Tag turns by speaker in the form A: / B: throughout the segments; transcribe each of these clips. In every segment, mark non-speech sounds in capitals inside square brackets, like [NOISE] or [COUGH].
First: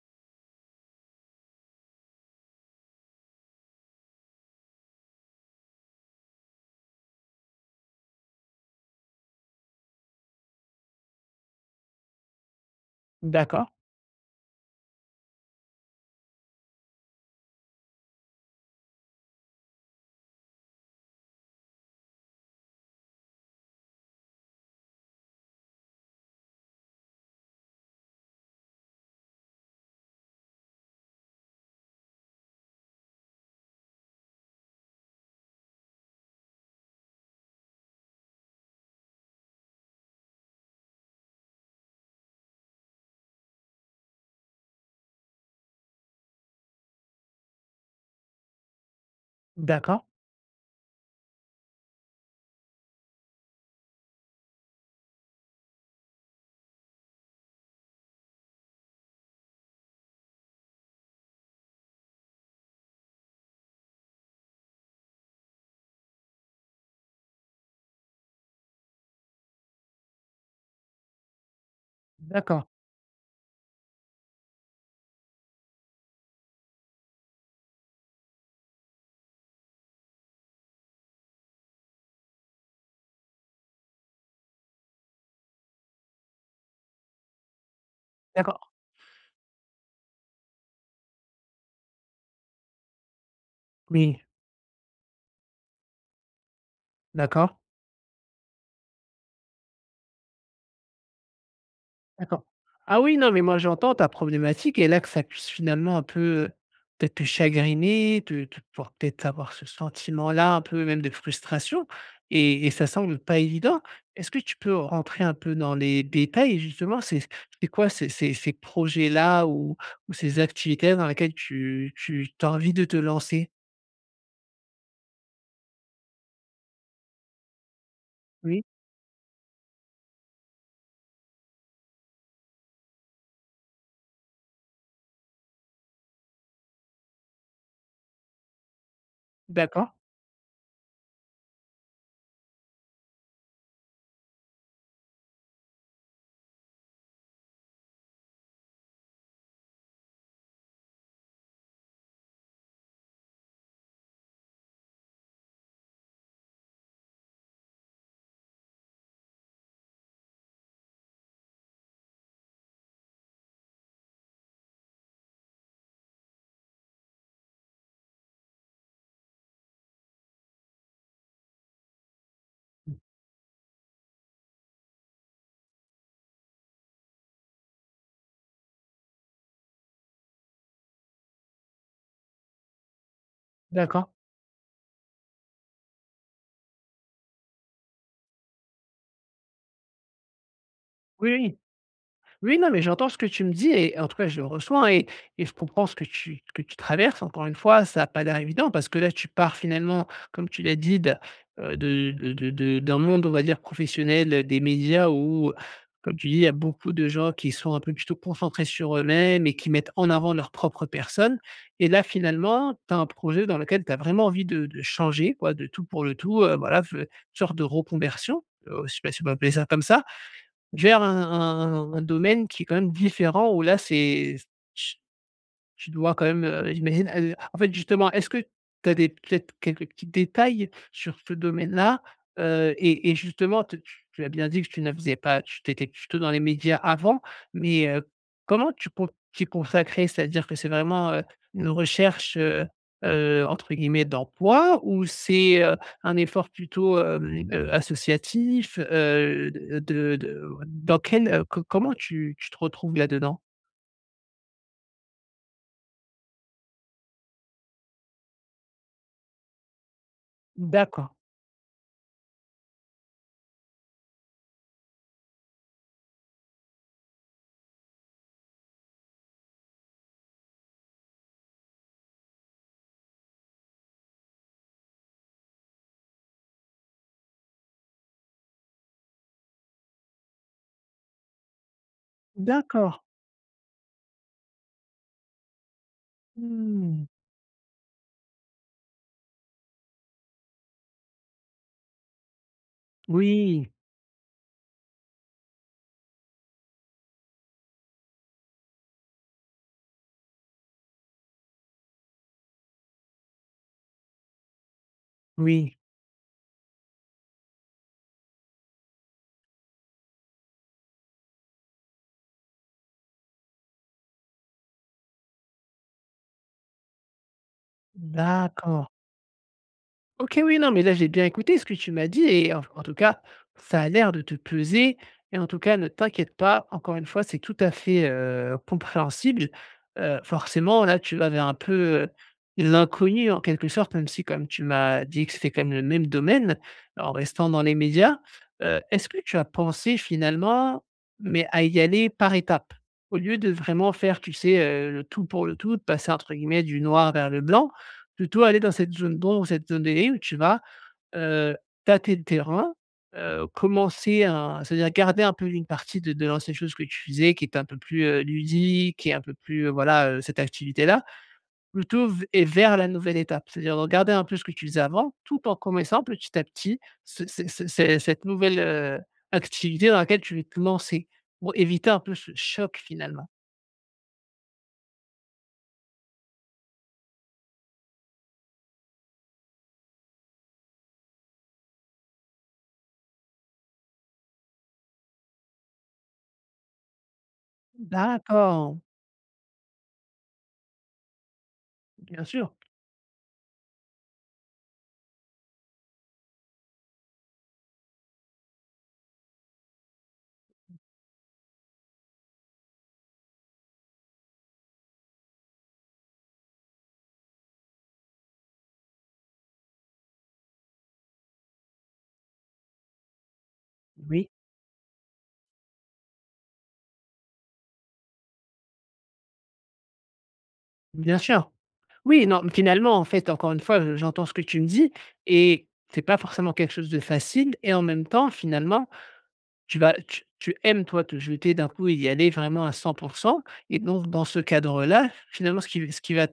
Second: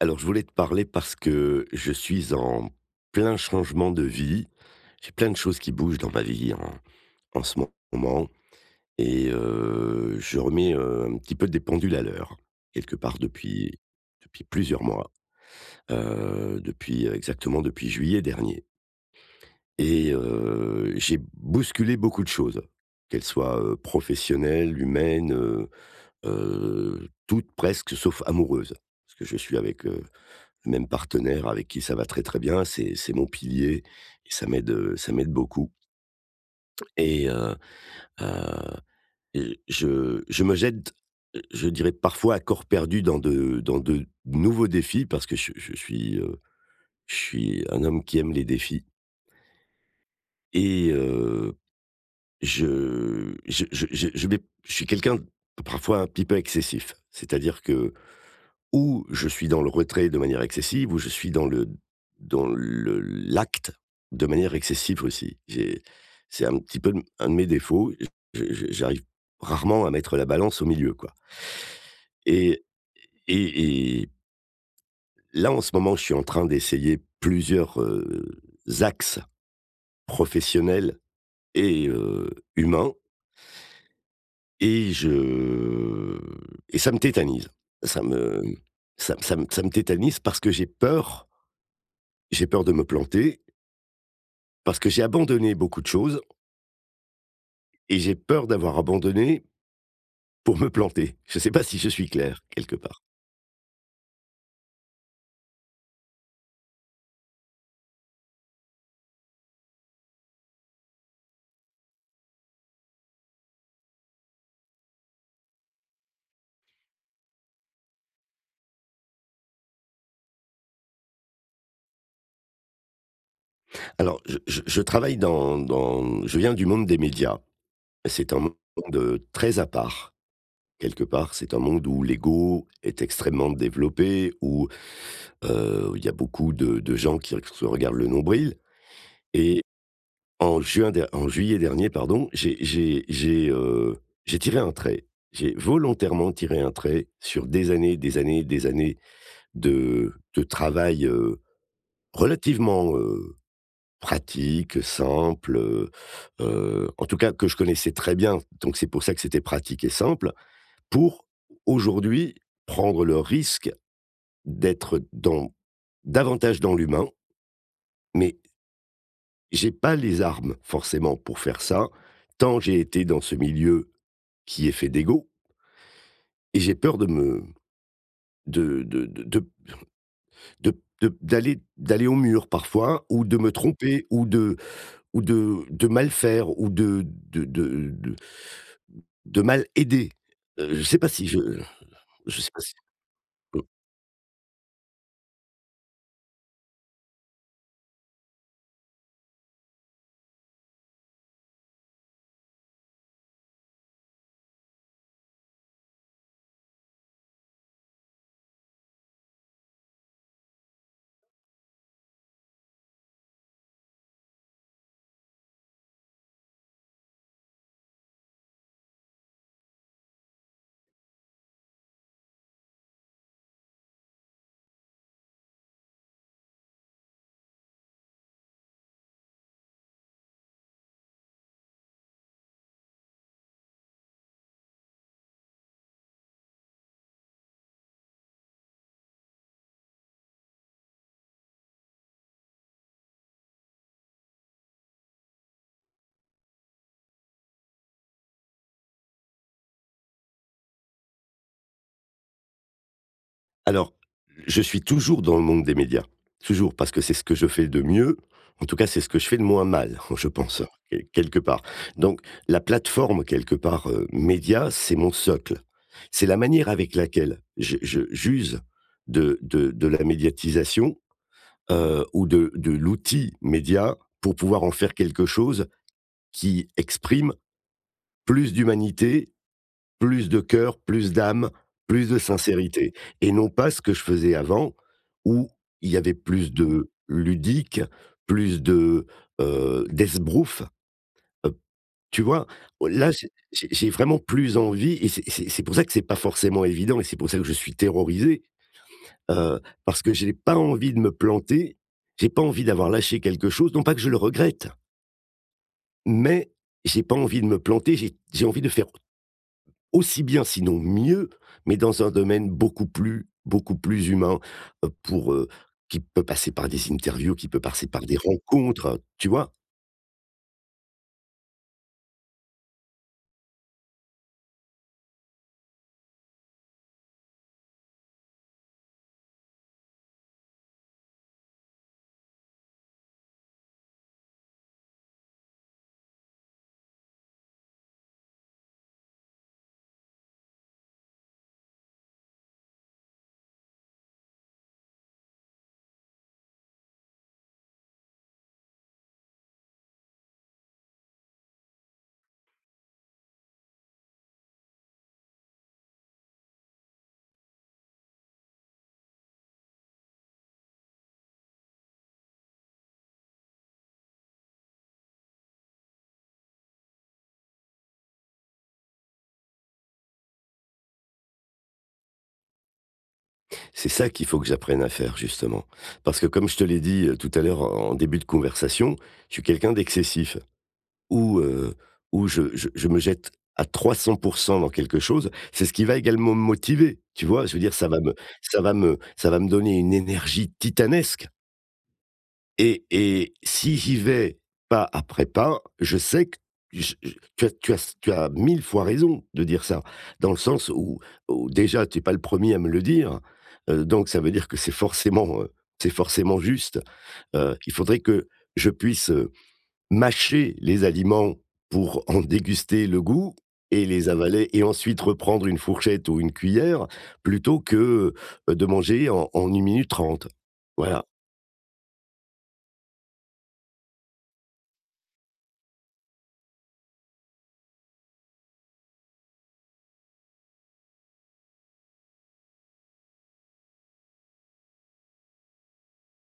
A: Alors je voulais te parler parce que je suis en plein changement de vie. J'ai plein de choses qui bougent dans ma vie en ce moment et je remets, un petit peu des pendules à l'heure, quelque part
B: D'accord,
A: depuis plusieurs mois, depuis exactement depuis juillet dernier et j'ai bousculé beaucoup de choses, qu'elles soient, professionnelles, humaines, toutes presque sauf amoureuses. Parce que je suis avec, le même partenaire avec qui ça va très très bien, c'est mon pilier et ça m'aide beaucoup et heu heu et je me jette, je dirais parfois à corps perdu dans de nouveaux défis parce que je suis un homme qui aime les défis
B: d'accord,
A: et je suis quelqu'un parfois un petit peu excessif. C'est-à-dire que ou je suis dans le retrait de manière excessive, ou je suis dans le l'acte de manière excessive aussi. J'ai C'est un petit peu un de mes défauts, je j'arrive rarement à mettre la balance au milieu, quoi. et
B: d'accord,
A: et et Là, en ce moment, je suis en train d'essayer plusieurs, axes professionnels et humains et je et ça me tétanise. Ça me
B: d'accord.
A: Ça me tétanise parce que j'ai peur de me planter
B: Oui,
A: parce que j'ai abandonné beaucoup de choses
B: d'accord,
A: et j'ai peur d'avoir abandonné pour me planter. Je ne sais pas si je suis clair,
B: d'accord.
A: quelque
B: Ah
A: part.
B: oui, non, mais moi j'entends ta problématique et là que ça puisse finalement un peu, peut-être te chagriner, te pour peut-être avoir ce sentiment-là un peu même de frustration et ça semble pas évident. Est-ce que tu peux rentrer un peu dans les détails justement? C'est quoi ces projets-là ou ces activités dans lesquelles tu as envie de te lancer?
A: Alors, je travaille dans dans je viens du monde des médias. C'est un
B: Oui,
A: monde très à part, quelque part. C'est un monde où l'ego est extrêmement développé, où, il y a beaucoup de gens qui se regardent le nombril. et
B: d'accord.
A: En juin der en juillet dernier, pardon, j'ai tiré un trait. J'ai volontairement tiré un trait sur des années, des années, des années de travail, relativement, pratique, simple, en tout cas que je connaissais très bien, donc c'est pour ça que c'était pratique et simple, pour aujourd'hui prendre le risque d'être dans davantage dans l'humain, mais j'ai pas les armes forcément pour faire ça, tant j'ai été dans ce milieu qui est fait d'ego et j'ai peur de me de de de de de de d'aller au mur parfois ou de me tromper
B: D'accord.
A: ou de mal faire ou de de de de mal aider. Je sais pas si
B: Oui, oui.
A: je sais
B: Oui,
A: pas
B: non,
A: si
B: mais j'entends ce que tu me
A: hmm.
B: dis et en tout cas, je le reçois et je comprends ce que tu traverses. Encore une fois, ça a pas l'air évident parce que là, tu pars finalement, comme tu l'as dit, de d'un monde, on va dire, professionnel, des médias où, comme tu dis, il y a beaucoup de gens qui sont un peu plutôt concentrés sur eux-mêmes et qui mettent en avant leur propre personne et là, finalement, tu as un projet dans lequel tu as vraiment envie de changer, quoi, de tout pour le tout, voilà, f une sorte de reconversion, je ne sais pas si on peut appeler ça comme ça vers un domaine qui est quand même différent où là, c'est tu dois quand même, j'imagine, en fait, justement, est-ce que tu as des peut-être quelques petits détails sur ce domaine-là? Et justement, te tu tu as bien dit que tu ne faisais pas tu étais plutôt dans les médias avant, mais comment tu con t'y consacrais? C'est-à-dire que c'est vraiment, une recherche, entre guillemets, «d'emploi» ou c'est, un effort plutôt, associatif? De dans quel, co comment tu te retrouves là-dedans?
A: Alors, je suis toujours dans le monde des médias. Toujours, parce que c'est ce que je fais de mieux. En tout cas, c'est ce que je fais de moins mal, [LAUGHS] je pense,
B: D'accord,
A: quelque part. Donc, la plateforme, quelque part, média, c'est mon socle. C'est la manière avec laquelle j'use de la médiatisation, ou de l'outil média pour pouvoir en faire quelque chose qui exprime plus d'humanité, plus de cœur, plus d'âme, plus de sincérité,
B: d'accord.
A: et non pas ce que je faisais avant où il y avait plus de
B: Mmh.
A: ludique, plus de, d'esbrouf, heu, tu vois? Là, j'ai j'ai
B: Oui,
A: j'ai vraiment plus envie et c'est pour ça que c'est pas forcément évident et c'est pour ça que je suis terrorisé, parce que j'ai pas envie de me planter, j'ai pas envie d'avoir lâché quelque chose, non pas que je le regrette,
B: oui,
A: mais j'ai pas envie de me planter, j'ai envie de faire aussi bien, sinon mieux, mais dans un domaine beaucoup plus humain, pour, qui peut passer par des interviews, qui peut passer par des
B: d'accord.
A: rencontres, tu vois?
B: OK, oui, non, mais là, j'ai bien écouté ce que tu m'as dit et en tout cas, ça a l'air de te peser et en tout cas, ne t'inquiète pas. Encore une fois, c'est tout à fait, compréhensible. Forcément, là, tu vas vers un peu, heu, l'inconnu en quelque sorte, même si comme tu m'as dit que c'était quand même le même domaine, en restant dans les médias. Est-ce que tu as pensé finalement, mais à y aller par étapes? Au lieu de vraiment faire, tu sais, le tout pour le tout, de passer entre guillemets «du noir vers le blanc», plutôt aller dans cette zone d'ombre, cette zone de où tu vas, heu, tâter le terrain, commencer à c'est-à-dire garder un peu une partie de l'ancienne chose que tu faisais qui était un peu plus, ludique et un peu plus, voilà, cette activité-là, plutôt v et vers la nouvelle étape. C'est-à-dire de garder un peu ce que tu faisais avant, tout en connaissant petit à petit ce cette nouvelle, activité dans laquelle tu veux te lancer pour éviter un peu ce choc finalement.
A: C'est ça qu'il faut que j'apprenne à faire justement. Parce que comme je te l'ai dit, tout à l'heure en début de conversation, je suis quelqu'un d'excessif où, où je me jette à 300 dans quelque chose. C'est ce qui va également me motiver, tu vois? Je veux dire
B: D'accord.
A: ça va me donner une énergie titanesque.
B: Bien sûr,
A: Et si j'y vais pas après pas, je sais que je tu as tu as 1000 fois raison de dire ça. Dans le sens où déjà tu es pas le premier à me le dire, donc ça veut dire que c'est forcément juste. Il faudrait que je puisse, mâcher les aliments pour en déguster le goût et les
B: oui,
A: avaler et ensuite reprendre une fourchette ou une cuillère plutôt que, de manger en 1 minute 30. Voilà.
B: bien sûr. Oui, non, finalement, en fait, encore une fois, j'entends ce que tu me dis et c'est pas forcément quelque chose de facile et en même temps, finalement, tu vas tu aimes, toi, te jeter d'un coup et y aller vraiment à 100%. Et donc dans ce cadre-là, finalement, ce qui va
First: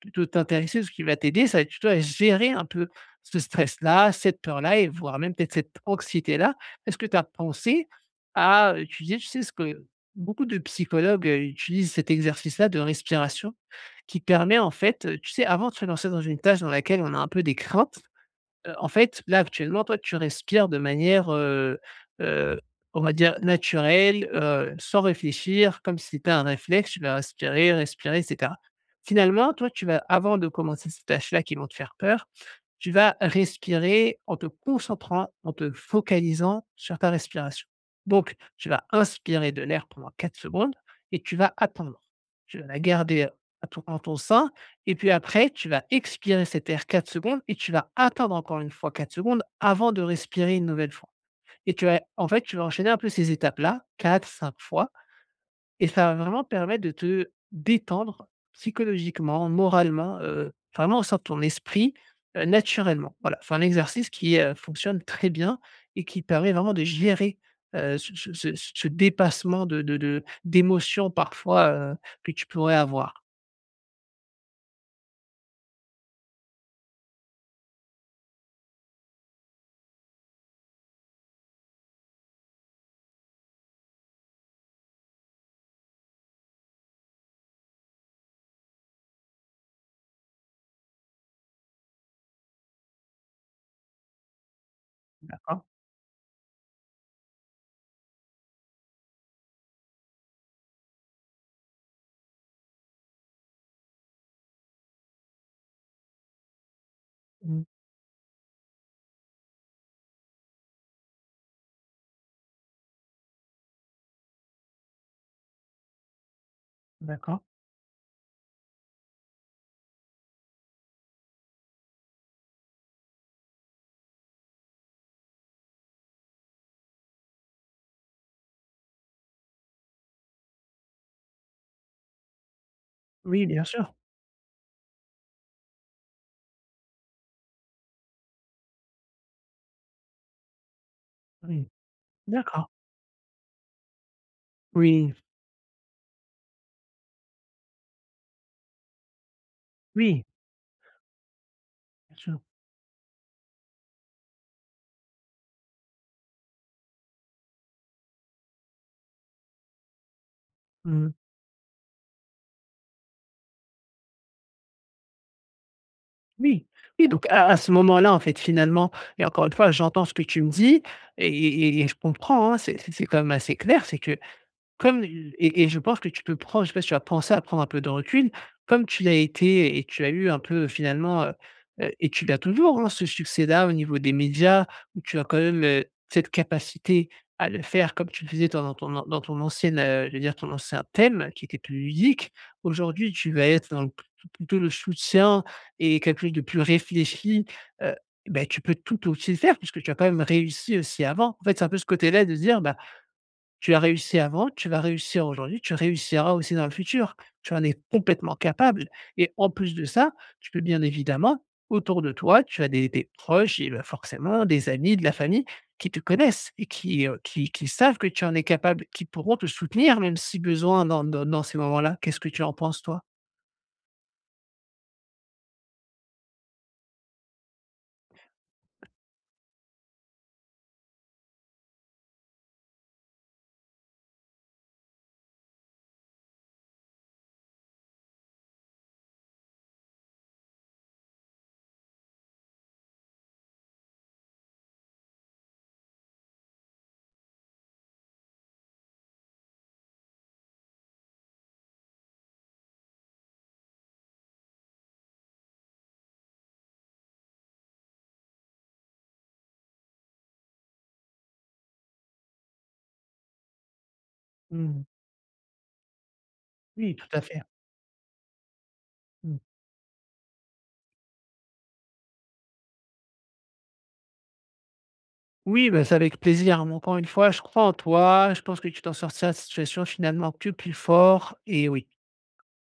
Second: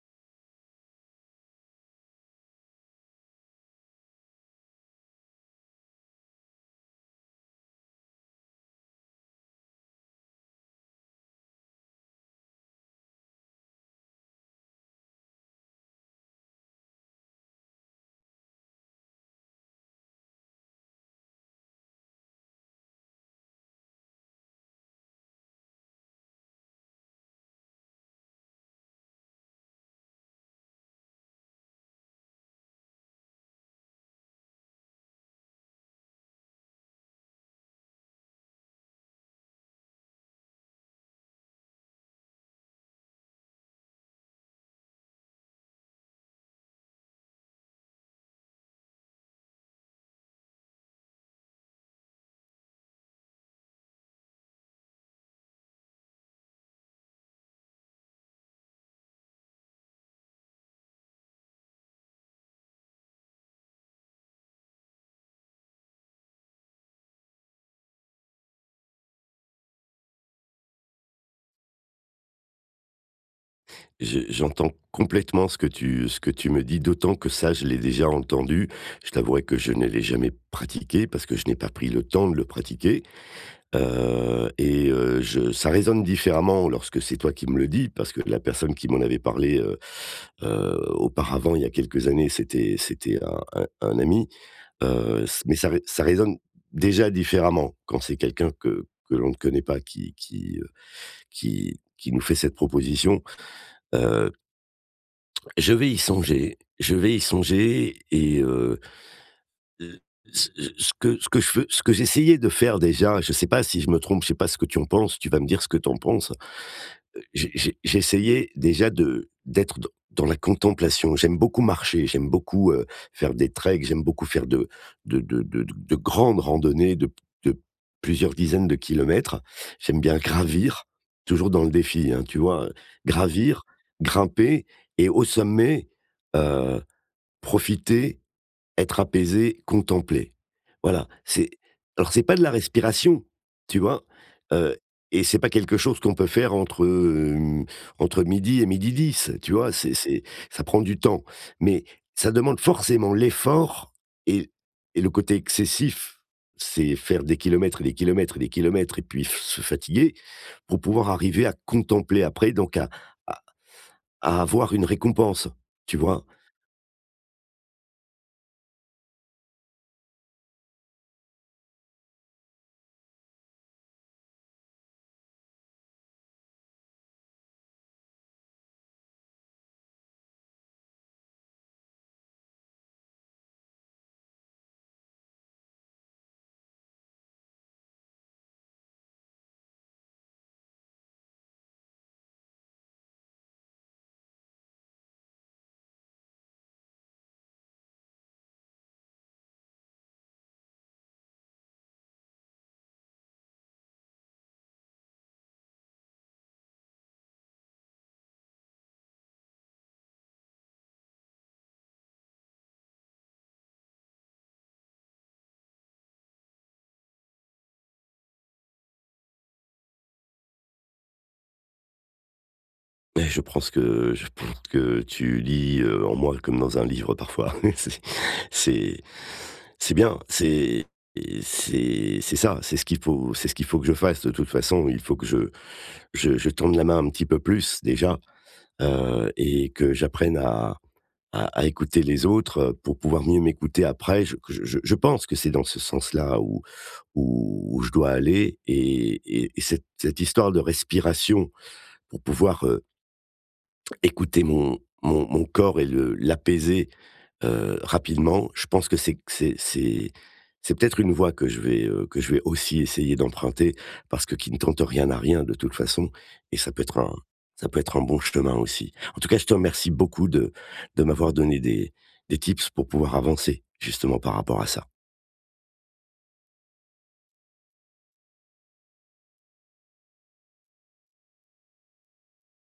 B: plutôt t'intéresser, ce qui va t'aider, ça va être plutôt à gérer un peu ce stress-là, cette peur-là et voire même peut-être cette anxiété-là. Est-ce que tu as pensé à utiliser, tu sais, ce que beaucoup de psychologues, utilisent cet exercice-là de respiration? Qui permet en fait, tu sais, avant de se lancer dans une tâche dans laquelle on a un peu des craintes, en fait, là, actuellement, toi, tu respires de manière, heu, on va dire naturelle, sans réfléchir, comme si c'était un réflexe, tu vas respirer, respirer et cetera. Finalement, toi, tu vas avant de commencer ces tâches-là qui vont te faire peur, tu vas respirer en te concentrant, en te focalisant sur ta respiration. Donc, tu vas inspirer de l'air pendant 4 secondes et tu vas attendre. Tu vas la garder en ton sein et puis après, tu vas expirer cet air 4 secondes et tu vas attendre encore une fois 4 secondes avant de respirer une nouvelle fois. Et tu vas, en fait, tu vas enchaîner un peu ces étapes-là, 4, 5 fois et ça va vraiment permettre de te détendre psychologiquement, moralement, vraiment au sein de ton esprit, naturellement. Voilà, c'est un exercice qui, fonctionne très bien et qui permet vraiment de gérer, ce dépassement de d'émotions parfois, que tu pourrais avoir.
A: J'ai j'entends complètement ce que tu me dis, d'autant que ça, je l'ai déjà entendu. Je t'avouerai que je ne l'ai jamais pratiqué parce que je n'ai pas pris le temps de le pratiquer, et je ça résonne différemment lorsque c'est toi qui me le dis, parce que la personne qui m'en avait parlé, auparavant, il y a quelques années, c'était un ami, s mais
B: D'accord.
A: ça résonne déjà différemment quand c'est quelqu'un que l'on ne connaît pas qui nous fait cette proposition. Euh, je vais y
B: Mmh.
A: songer et l ce ce que j'essayais de faire déjà, je sais pas si je me trompe, je sais pas ce que tu en penses, tu vas me dire ce que tu en penses.
B: D'accord.
A: J'essayais déjà de d'être dans la contemplation. J'aime beaucoup marcher, j'aime beaucoup, faire des treks, j'aime beaucoup faire de grandes randonnées de plusieurs dizaines de kilomètres. J'aime bien gravir, toujours dans le défi, hein, tu vois?
B: Oui,
A: Gravir,
B: bien sûr.
A: grimper et au sommet, heu profiter, être apaisé, contempler. Voilà, c'est
B: Oui.
A: alors c'est pas de la
B: D'accord.
A: respiration, tu vois? Heu
B: Oui.
A: et c'est pas quelque chose qu'on peut faire entre, entre midi et midi dix, tu vois? C'est
B: Oui,
A: Ça prend du temps, mais
B: bien
A: ça
B: sûr.
A: demande forcément l'effort et et le côté excessif, c'est faire des kilomètres et des kilomètres et des kilomètres et puis f se fatiguer pour pouvoir
B: Mmh.
A: arriver à contempler après, donc à à avoir une récompense, tu vois?
B: Oui, oui, donc à ce moment-là, en fait, finalement et encore une fois, j'entends ce que tu me dis et je comprends, hein, c'est quand même assez clair, c'est que comme et je pense que tu peux prendre je sais pas si tu as pensé à prendre un peu de recul, comme tu l'as été et tu as eu un peu finalement, et tu l'as toujours, hein, ce succès-là au niveau des médias où tu as quand même, cette capacité à le faire comme tu le faisais dans ton an dans ton ancienne, je veux dire ton ancien thème qui était plus ludique. Aujourd'hui, tu vas être dans le plutôt le soutien et quelque chose de plus réfléchi, heu, beh, tu peux tout aussi le faire puisque tu as quand même réussi aussi avant. En fait, c'est un peu ce côté-là de se dire: «Bah, tu as réussi avant, tu vas réussir aujourd'hui, tu réussiras aussi dans le futur. Tu en es complètement capable et en plus de ça, tu peux bien évidemment autour de toi, tu as des proches et bah, forcément des amis, de la famille qui te connaissent et qui savent que tu en es capable, qui pourront te soutenir même si besoin dans dans ces moments-là. Qu'est-ce que tu en penses, toi?
A: Mais je pense que tu lis, en moi comme dans un livre parfois. [LAUGHS] C'est c'est bien, c'est et c'est ça, c'est ce qu'il faut que je fasse de toute façon. Il faut que je tende la main un petit peu plus déjà, et que j'apprenne à écouter les autres, pour pouvoir mieux m'écouter après. Je pense que c'est dans ce sens-là où je dois aller et cette histoire de respiration pour pouvoir, écouter mon corps et le l'apaiser, rapidement, je pense que c'est peut-être une voie que je vais aussi essayer d'emprunter parce que qui ne tente
B: Mmh.
A: rien n'a rien de toute façon et ça peut
B: Oui,
A: être
B: tout
A: un,
B: à fait.
A: ça peut être un bon chemin aussi. En tout
B: Mmh.
A: cas, je te remercie beaucoup de m'avoir donné des tips pour pouvoir avancer justement par rapport à ça.
B: Oui, bah, c'est avec plaisir. Mais encore une fois, je crois en toi. Je pense que tu t'en sortiras de cette situation finalement plus, plus fort. Et oui,